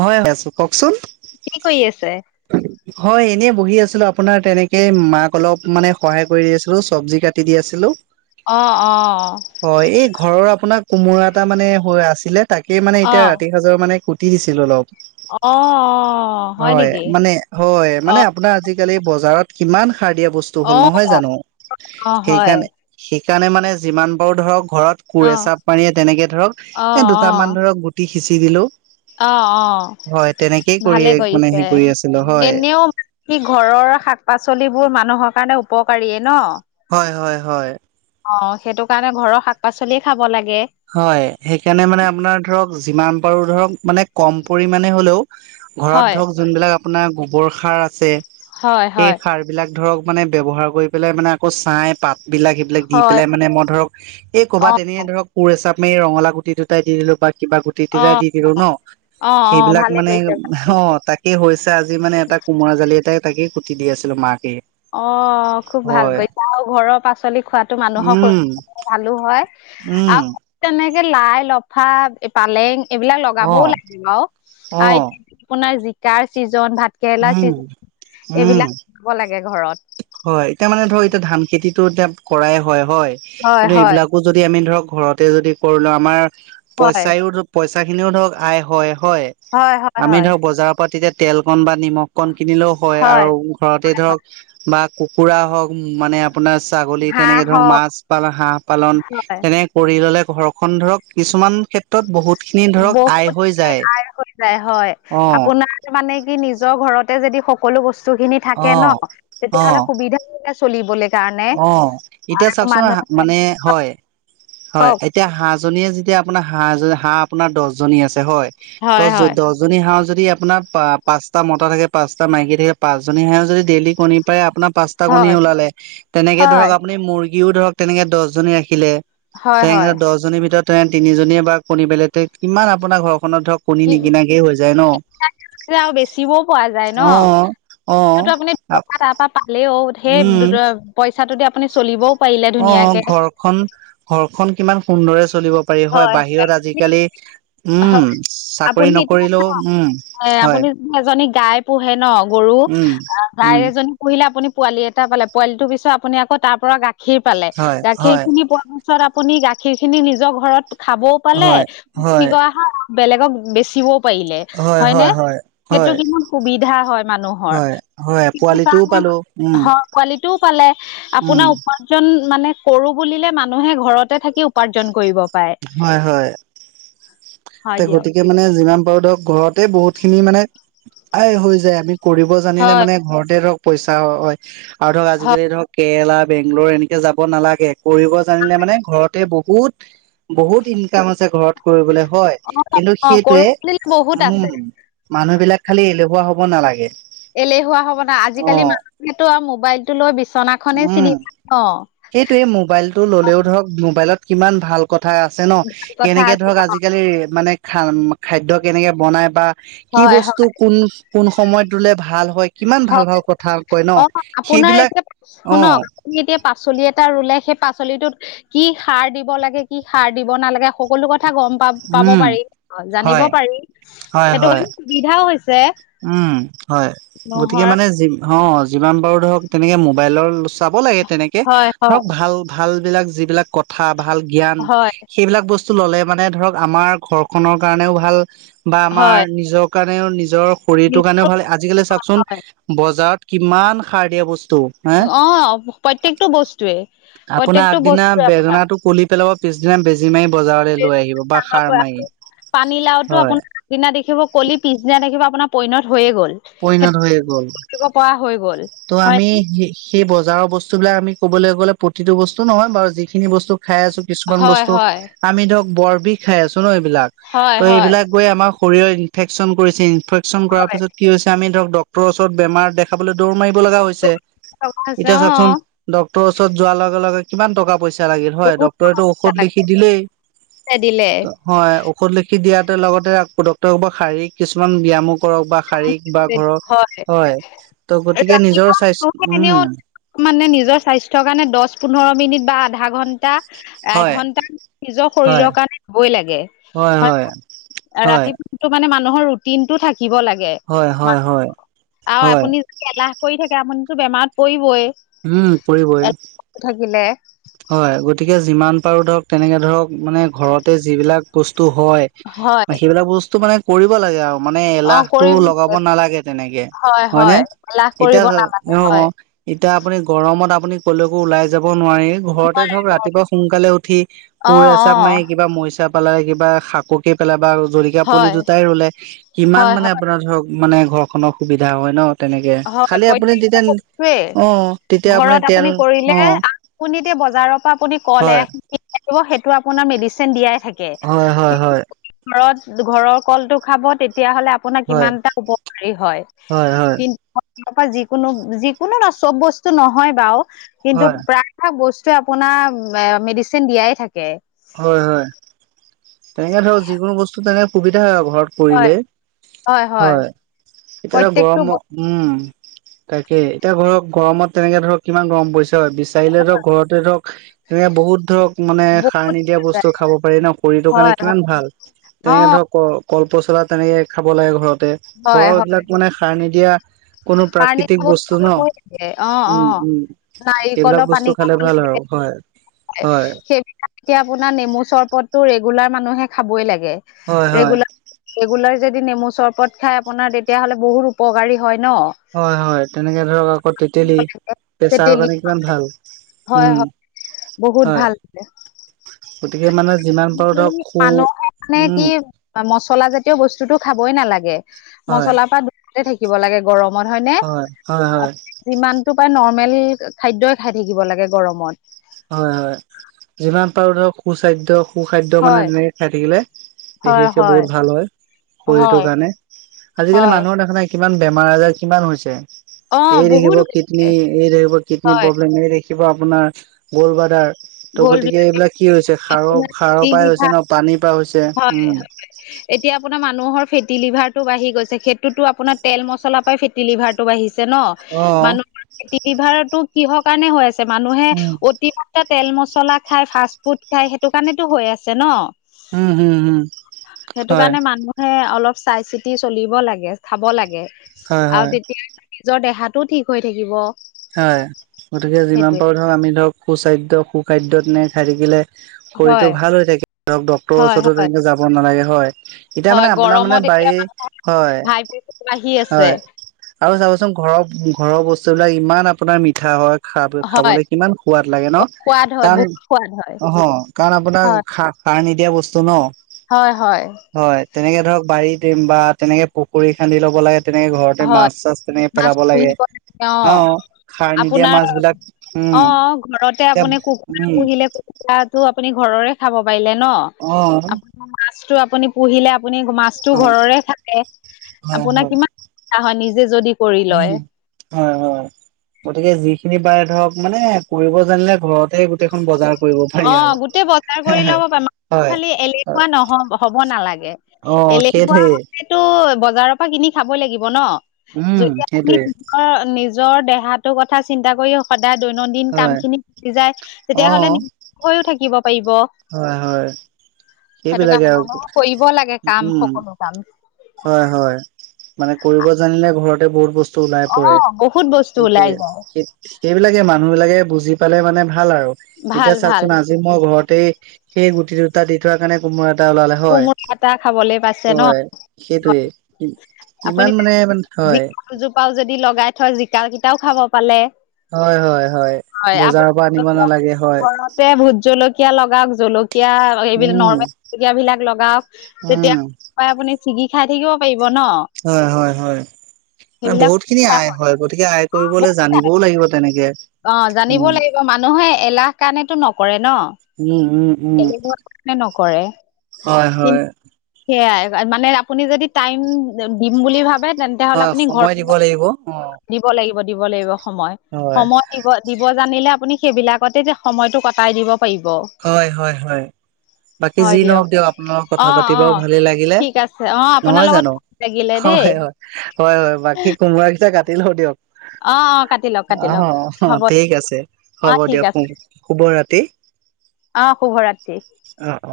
হয় আছো [unintelligible] কওকচোন কি কৰি আছে? [inaudible] হয় এনেই বহি আছিলো আপোনাৰ তেনেকে মাক অলপ মানে সহায় কৰি দি আছিলো চবজি কাটি দি আছিলো। অ', অ', অ'। হয়, এই ঘৰৰ আপোনাৰ কোমোৰা এটা মানে আছিলে তাকে মানে এতিয়া অ', ৰাতি সাঁজৰ মানে কুটি দিছিল লো অলপ, অ', অ, হয় মানে হয় মানে অ', আপোনাৰ আজিকালি বজাৰত কিমান সাৰ দিয়া বস্তু নহয় অ', জানো, অ', হয়। সেইকাৰণে সেইকাৰণে মানে যিমান পাৰো ধৰক ঘৰত কোৰ অ', এচাব পানীয়ে তেনেকে ধৰক অ', এ দুটামান অ', ধৰক গুটি সিঁচি দিলো। অ', হয় তেনেকেই অ', কৰি ভালে মানে হেৰি কৰিছে, কৰি আছিলো হয় এনেও সি ঘৰৰ শাক পাচলিবোৰ মানুহৰ কাৰণে উপকাৰীয়ে ন'। হয় হয় হয়। অ', সেইটো কাৰণে ঘৰৰ শাক পাচলিয়ে খাব লাগে। হয় সেইকাৰণে মানে আপোনাৰ ধৰক যিমান পাৰো ধৰক মানে কম পৰিমানে হ'লেও ঘৰত হয়, ধৰক যোনবিলাক আপোনাৰ গোবৰ সাৰ আছে হয়, সেই হয়, সাৰ বিলাক ধৰক মানে ব্যৱহাৰ কৰি পেলাই মানে আকৌ ছাই পাত বিলাক এইবিলাক দি হয়, পেলাই মানে মই ধৰক এই ক'বাত অ', এনে ধৰক কোৰ এচাব এই ৰঙলাও গুটি দুটাই দি দিলো বা কিবা গুটি টি অ', দি দিলো ন' অ', অ', সেইবিলাক ভালে মানে কৰিছে ভালে কৰিছে। অ', তাক সেই হৈছে আজি মানে এটা কোমোৰা জালি এটাই তাকে কুটি দি আছিলো মাকে। অ', খুব ভাল হয় কৰিছা আৰু ঘৰৰ পাচলি খোৱাতো মানুহৰ উম [unintelligible] ভালো হয় আৰু উম [unintelligible] তেনেকে লাই লফা পালেং এইবিলাক অ লগাবও লাগে আৰু অ এতিয়া আপোনাৰ জিকাৰ চিজন ভাত কেৰেলা উম চিজ উম এইবিলাক [unintelligible] লাগে ঘৰত হয় এতিয়া মানে ধৰক এতিয়া ধান খেতিটো এতিয়া কৰাই হয় হয়, হয়, কিন্তু হয়, এইবিলাকো যদি আমি ধৰক ঘৰতে যদি কৰিলো আমাৰ হয়, পইচাইও পইচা খিনিও ধৰক আয় হয় হয়, হয়, হয়, আমি হয়, ধৰক বজাৰ প তেতিয়া তেল কণ বা নিমখ কণ কিনিলেও হয় আৰু ঘৰতে ধৰক বা কুকুৰা হওক মানে আপোনাৰ ছাগলী হাঁহ তেনেকে ধৰক হওক মাছ পালন, হাঁহ পালন হয়, তেনেক কৰি ল'লে ঘৰখনন ধৰক কিছুমান ক্ষেত্ৰত বহুত খিনি ধৰক আয় বহুত হৈ যায়। আয় হৈ যায় হয়। অ'। আপোনাৰ মানে কি নিজৰ ঘৰতে যদি সকলো বস্তুখিনি অ থাকে ন' অ তেতিয়াহ'লে সুবিধা চলিবলে কাৰণে অ এতিয়া আৰু চাওকচোন মানুহে মানে হয় হয় এতিয়া হাঁহজনীয়ে যেতিয়া আপোনাৰ হাঁহ হাঁহ আপোনাৰ দহ জনী আছে হয় হয়, টহ যত হয়, দহ [unintelligible] পাঁচজনী হাঁহৰ যদি আপোনাৰ পাঁচটা মতা থাকে পাঁচটা মাইকী থাকে পাঁচজনী হাঁহেও যদি ডেইলি কণী পাৰে আপোনাৰ পাঁচটা কণী হয়, ওলালে তেনেকে হয়, ধৰক আপুনি মুৰ্গীও ধৰক তেনেকে দহজনী ৰাখিলে হয়, তেনেকে হয়, দহজনীৰ ভিতৰত তে তিনিজনীয়ে বা কণী পেলে তে কিমান আপোনাৰ ঘৰখনত ধৰক কণী কি নিকিনাকেই হৈ যায় ন'। আৰু বেচিবও পৰা যায় অ ন', অ সটো আপুনি টকা তাৰ পৰা পালেও সেই উম দু পইচাটোদি আপুনি চলিবও পাৰিলে অ', ধুনীয়াকে ঘৰখন ঘৰখন কিমান সুন্দৰে চলিব পাৰি হয় বাহিৰত আজিকালি হয়, উম, চাকৰি আপুনি এতিয়া নকৰিলেও চাওক উম এ হয়, আপুনি এজনী গাই পোহে ন' গৰু উম, গাই উম, এজনী পুহিলে আপুনি পোৱালি এটা পালে পোৱালিটো পিছত আপুনি আকৌ তাৰ পৰা গাখীৰ পালে হয়, গাখীৰ হয়, খিনি পোৱা পিছত পিছত আপুনি গাখীৰখিনি নিজৰ ঘৰত খাবও পালে, কি কৰা হয় বেলেগক বেচিব ও পাৰিলে হয় নে? সেইটো কিমান সুবিধা হয় মানুহৰ হয়, হয়, স [unintelligible] পোৱালিটোও কাৰ পালো উম, হয় পোৱালিটোও পালে উম, আপোনাৰ ওপৰত কৰোঁ বুলিলে মানুহে ঘৰতে থাকি উপাৰ্জন কৰিব পাৰে। হয়, হয়, তে হয় দিয়ক। গতিকে মানে যিমান পাৰো ধৰক ঘৰতে বহুতখিনি মানে আয় হৈ যায় আমি কৰিব জানিলে হয় মানে ঘৰতে ধৰক পইচা হয় আৰু ধৰক হয়। আজিকালি ধৰক কেৰেলা বেংগলৌৰ এনেকে যাব নালাগে কৰিব জানিলে মানে ঘৰতে বহুত বহুত ইনকাম আছে ঘৰত কৰিবলৈ হয়। অ কিন্তু অ কৰো সেইটোৱে বুলিলে বহুত আছে উম, মানুহবিলাক খালি এলেহুৱা হ'ব নালাগে। এলেহুৱা হ'ব না অ আজিকালি মানুহেতো আৰু মোবাইলতটো লৈ বিচনাখনেই উম চিনি প সেইটোয়ে মোবাইলতটো ল'লেও ধৰক মোবাইলত কিমান ভাল কথা আছে ন' কথা কেনেকে আছে ধৰক অ আজিকালি মানে খা খাদ্য কেনেকে বনাই বা কি হয় হয় বস্তু কোন-কোন সময়ত ৰুলে ভাল হয় কিমান ভাল হয় ভাল কথা কয় অ ন' আপোনাৰ সেইবিলাক এতিয়া শুনক অ' এতিয়া পাচলি এটা ৰুলে সেই পাচলিটোত কি সাৰ দিব লাগে কি সাৰ দিব নালাগে সকলো কথা গম পা পাব উম পাৰি জানিব হয় পাৰি হয় সেইটো হয় কাৰণে সুবিধাও হৈছে। উম, হয়, গতিকে নহৰ মানে অ', যিমান পাৰো ধৰক তেনেকে মোবাইলৰ চাব লাগে তেনেকে হয়, ধৰক হয়, ভাল ভাল বিলাক যিবিলাক কথা ভাল জ্ঞান হয়, সেইবিলাক বস্তু ললে মানে ধৰক আমাৰ ঘৰখনৰ কাৰণেও ভাল বা আমাৰ হয়, নিজ কাৰণে নিজৰ শৰীৰটোৰ কাৰণেও নিশ্চয় ভাল আজিকালি চাওকচোন হয়। বজাৰত কিমান সাৰ দিয়া বস্তু হে অ', প্ৰত্যেকটো বস্তুৱে। আপোনাৰ প্ৰত্যেকটো আগদিনা বস্তুৱে আপোনাৰ বেদনা টো কুলি পেলাব পিছদিনা বেজি মাৰি বজাৰলৈ লৈ আহিব বা ডাঙৰ সাৰ মাৰি হয় দিনা দেখিব কলি পিছদিনা দেখিব আপোনাৰ পইনত হৈয়ে গ'ল। পৰিণত হৈয়ে গ'ল। পোৱা হৈ গ'ল। ত' হয় আমি নে? স সেই বজাৰৰ বস্তুবলাক আমি ক'বলৈ গ'লে প্ৰতিটো বস্তু নহয় বাৰু যিখিনি বস্তু খাই আছো কিছুমান হয়, বস্তু হয়, আমি ধৰক বৰ বিহ খাই আছো ন' এইবিলাক হয়, ত' হয়। এইবিলাক গৈ আমাৰ শৰীৰৰ ইনফেকশ্যন কৰিছে ইনফেকশ্যন কৰাৰ হয় পাছত কি হৈছে আমি ধৰক ডক্টৰৰ ওচৰত বেমাৰ দেখাবলৈ দৌৰ মাৰিব লগা হৈছে বহুত টকা হৈছে, এতিয়া চাওচোন অ', ডক্তৰৰ ওচৰত যোৱাৰ লগে লগে কিমান টকা পইচা পইচা লাগিল হয়, বহুত টকা ডক্তৰেটো পইচা ঔষধ লিখি লাগে দিলেই দিলে। হয়, ঔষধ লিখি দিয়াতে লগতে বা শাৰীৰিক কিছুমান ব ব্যয়ামক কৰক বা শাৰীক বা ঘৰক হয় ত' গতিকে নিজৰ ৰাতিপুৱা মানুহে স্বাস্থ্য এনেও উম। মানে নিজৰ স্বাস্থ্যৰ কাৰণে দহ পোন্ধৰ মিনিট বা আধা ঘন্টা হয় এঘন্টা নিজৰ হয় শৰীৰৰ কাৰণে হবই লাগে হয় হয় ৰাতিপুৱাটো মানে মানুহৰ ৰুটিন টো থাকিব লাগে হয় হয় হয় আৰু হয় আপুনি যে এলাহ কৰি থাকে আপুনিতো বেমাৰত পৰিবই উম পৰিবই। এলাহ থাকিলে। হয়, গতিকে যিমান পাৰো ধৰক তেনেকে ধৰক মানে ঘৰতে যিবিলাক বস্তু হয় হয় সেইবিলাক বস্তু মানে, কৰিব লাগে আৰু মানে, অ এলাহটো কৰিব লগাব নালাগে তেনেকে হয় হয়নে হয় এলাহ এতিয়া কৰিব নালাগে হয় অ', এতিয়া আপুনি গৰমত আপুনি ক'লেকো ওলাই যাব নোৱাৰি ঘৰতে নোৱাৰে ধৰক নোৱাৰে ৰাতিপুৱা সোনকালে উঠি অ কোৰ অ এচাপ মাৰি কিবা মৰিচাপ পাল কিবা শাকুকি পেলাই বা জৰিকীয়া পুলি হয় দুটাই ৰুলে কিমান হয় মানে হয় আপোনাৰ ধৰক মানে ঘৰখনৰ সুবিধা হয় ন তেনেকে হয় খালি আপুনি প্ৰত্যেকটো যেতিয়া বস্তুৱেই অ', তেতিয়া আপুনি ঘৰত তেল কৰিলে অ', আপুনি বজাৰ হয়, হয়, হয়, হয়, [unintelligible] ঘৰৰ কল খাব তেতিয়া হলে আপোনাৰ হয়, কিমান এটা উপকাৰী হয় কিন্তু। ৰ পৰা যিকোনো যিকোনো ন চব বস্তু নহয় বাৰু, কিন্তু হয়, প্ৰায় প্ৰায় ভাগ বস্তু আপোনাৰ মেডিচিন দিয়াই থাকে হয়, হয়। তেনেকে ধৰক যিকোনো, বস্তু তেনেকে সুবিধা হয় আৰু ঘৰত। হয় পৰিলে হয়, এতিয়া এ প্ৰত্যেকটো গৰমত উম, তাকে এতিয়া ধৰক গৰমত তেনেকে ধৰক কিমান গৰম পৰিছে বিশ ধৰক ঘৰতে ধৰক সে বহুত ধৰক মানে সাৰ বহুত নিদিয়া বস্তু খাব পাৰি ন সেইটো কাৰণে, হয় হয় কিমান ভাল অ তেনেকে ধৰক ক কলপচলা তেনেকে খাব লাগে ঘৰতে হয় ঘৰৰ হয় এবিলাক মানে সাৰ নিদিয়া কোনো সাৰ প্ৰাকৃতিক নিদিয়া বস্তু ন, খাবই লাগে অ অ উম্ উম্। সেইবিলাক বস্তু খালে ভাল আৰু হয়। হয় সেই এতিয়া আপোনাৰ নেমু চৰবতটো ৰেগুলাৰ মানুহে খাবই লাগে। হয় হয় ৰেগুলাৰ ৰেগুলাৰ যদি নেমু চৰবত খাই, আপোনাৰ তেতিয়া‌ হ'লে বহুত উপকাৰী হয় ন। হয়, হয় তেনেকে ধৰক আকৌ তেতেলি, প্ৰেচাৰৰ তেতেলী কাৰণে কিমান ভাল। হয় উম। হয় বহুত হয় ভাল। গতিকে মানে যিমান পাৰো আজিকালি ধৰক খু মানুহে মানে উম কি? মছলা জাতীয় বস্তুটো খাবই নালাগে। হয় মছলাৰ পৰা দূৰতে থাকিব লাগে। গৰমত হয়নে? হয় হয় হয় যিমানটো পায় নৰ্মেল খাদ্যই খাই থাকিব লাগে, গৰমত। হয়, হয়। যিমান পাৰোঁ ধৰক সুস্বাসধ্য সু-খাদ্য মানে হয় তেনেকে খাই থাকিলে, হয় বিশেষকৈ হয় বহুত ভাল হয়, শৰীৰটোৰ হয় কাৰণে। আজিকালি হয় মানুহৰ দেখা নাই কিমান বেমাৰ-আজাৰ, কিমান অ হৈছে। এই বহুত দেখিব কিডনী, এই দেখিব কিডনী হয় প্ৰব্লেম, এই দেখিব দেখিব আপোনাৰ গ'লব্লাডাদাৰ। গ'ল গতিকে বিলাক এইবিলাক কি হৈছে, সাৰৰ, আপোনাৰ ফেটি সাৰৰ পৰাই হৈছে লিভাৰ ন। পানী পৰাই হৈছে। হয় উম হয়। এতিয়া আপোনাৰ মানুহৰ ফেটি লিভাৰটো বাঢ়ি গৈছে। সেইটোতো আপোনাৰ তেল-মছলাৰ পৰাই ফেটি লিভাৰ বাঢ়িছে ন, অ মানুহৰ ফেটি লিভাৰটো কিহৰ কাৰণে হৈ আছে, মানুহে উম অতি তেল-মচলা খাই, ফাষ্ট ফুড খাই, সেইটো কাৰণেতো হৈ আছে ন। উম, হুম হুম। সেইটো কাৰণে মানুহে অলপ চাই-চিতি চলিব লাগে, চাব লাগে। হয় হয় আৰু তেতিয়া, নিজৰ দেহাটোও ঠিক হৈ থাকিব। হয়, গতিকে যিমান সেইটোৱে পাৰোঁ ধৰক, আমি ধৰক, সুস্বাস্থ্য, সুখাদ্য তেনেকে খাই থাকিলে হয় শৰীৰটো ভাল হৈ থাকে, ধৰক ডক্তৰৰ হয় ওচৰতো হয় তেনেকে যাব নালাগে, হয়। এতিয়া হয় মানে, আপোনাৰ মানে গৰমত এতিয়া বাৰী, হয়, হাই প্ৰেচাৰ বাঢ়ি আছে হয়। আৰু চাবচোন ঘৰৰ‌, ঘৰৰ বস্তু বিলাক ইমান আপোনাৰ মিঠা হয়। খাব, হয় খাবলৈ কিমান সোৱাদ লাগে ন। সোৱাদ হয় কাৰণ বহুত সোৱাদ হয় অহ কাৰণ আপোনাৰ হয় সাৰ নিদিয়া বস্তু ন। হয় হয়। হয়, তেনেকে ধৰক বাৰীত বা তেনেকে পুখুৰী খান্দি ল'ব লাগে। তেনেকে ঘৰতে হয় মাছ-চাছ তেনেকে মাছ পেলাব লাগে। পুহিব অ অঁ সাৰ নিদিয়া আপোনাৰ মাছ বিলাক, অ উম! ঘৰতে এতিয়া, আপুনি কুকুৰা উম! পুহিলে আপুনি [unintelligible] ঘৰৰে খাব পাৰিলে ন, অ ‌ আপোনাৰ মাছটো‌ আপুনি পুহিলে আপুনি মাছটো অ ঘৰৰে থাকে, হয় আপোনাৰ হয় কিমান সুবিধা হয়, নিজে যদি কৰি লয় উম! হয়, হয়! গতিকে যিখিনি পাৰে ধৰক মানে, পুহিব জানিলে ঘৰত তেই গোটেইখন বজাৰ কৰিব অ পাৰি আৰু গোটেই বজাৰ কৰি ল'ব পাৰে [inaudible] মানুহ খালি হয় এলেহুৱা নহ হ'ব নালাগে, অ এলেহুৱা সেইটোৱে হ'লে ট বজাৰৰ পৰা কিনি খাব লাগিব ন! উম যদি আপুনি সেইটোৱে অ', নিজৰ দেহাটোৰ কথা চিন্তা কৰি সদায় দৈনন্দিন কাম হয় খিনি কৰি যায়। অ তেতিয়াহ'লে নিৰোগী হৈ থাকিব পাৰিব। হয় হয় সেইটো সেইবিলাকে কাৰণে, আৰু মানুহে কৰিব লাগে কাম, সকলো কাম। হয, হয়। মানে কৰিব জানিলে ঘৰতে বহুত বস্তু স্ত ওলাই পৰে, অ বহুত বস্তু ওলাই সেইটোৱে। যায় সেইবিলাকে, মানুহ বিলাকে বুজি পালে মানে ভাল আৰু‌ ভাল এতিয়া ভাল চাওকচোন, আজি মই ঘৰতে সেই গুটি দুটা দি থোৱা কাৰণে কোমোৰা এটা ওলালে। হয়, কোমোৰা এটা খাবলে পাইছে ন হয় সেইটোৱে। আপুনি ইমান মানে, হয়! জিকা দুজোপাও যদি লগাই থয় জিকা কেইটাও খাব পালে। হয়, হয়, হয়। বজাৰৰ পৰা আনিব নালাগে, হয়। এতিয়া ভোট জলকীয়া লগাওক। জলকীয়া এইবিলাক উম নৰ্মেল। কীয়া বিলাক লগাওক, তেতিয়া উম আপুনি ছিগি খাই থাকিব পাৰিব, ন? হয় হয় হয় ম বহুত খিনি সেইবিলাক আয় হয় গতিকে আয় কৰিবলৈ জানিবও লাগিব তেনেকে অ জানিব উম লাগিব মানুহে এলাহ কাৰণেতো নকৰে ন উম উম উম গলে ধৰ মে নকৰে হয় হয় কিন্তু সেয়াই মানে আপুনি যদি টাইম দিম বুলি ভাবে তেন্ত তেতিয়াহ'লে হয় আপুনি সময় ঘৰখন দিব লাগিব অ দিব লাগিব দিব লাগিব সময় হয় সময় দিব জানিলে আপুনি সেইবিলাকতে যে সময়তটো কটাই দিব পাৰিব হয় হয় হয় বাকী যি নহওক দিয়ক আপোনালোকৰ অ কথা অ পাতিবাও ভালেই লাগিলে ঠিক আছে অ আপোনাৰ নহয় লগত জানো লাগিলে দেই হয় হয় হয় হয় বাকী কোমোৰাৰাকেইটা কাটি লও দিয়ক অ অ কাটি লওক কাটি আহ লওক আহ হ'ব ঠিক আছে অ হ'ব ঠিক দিয়ক শু আছে শুভ ৰাতি অ শুভ ৰাত্ৰি অ অ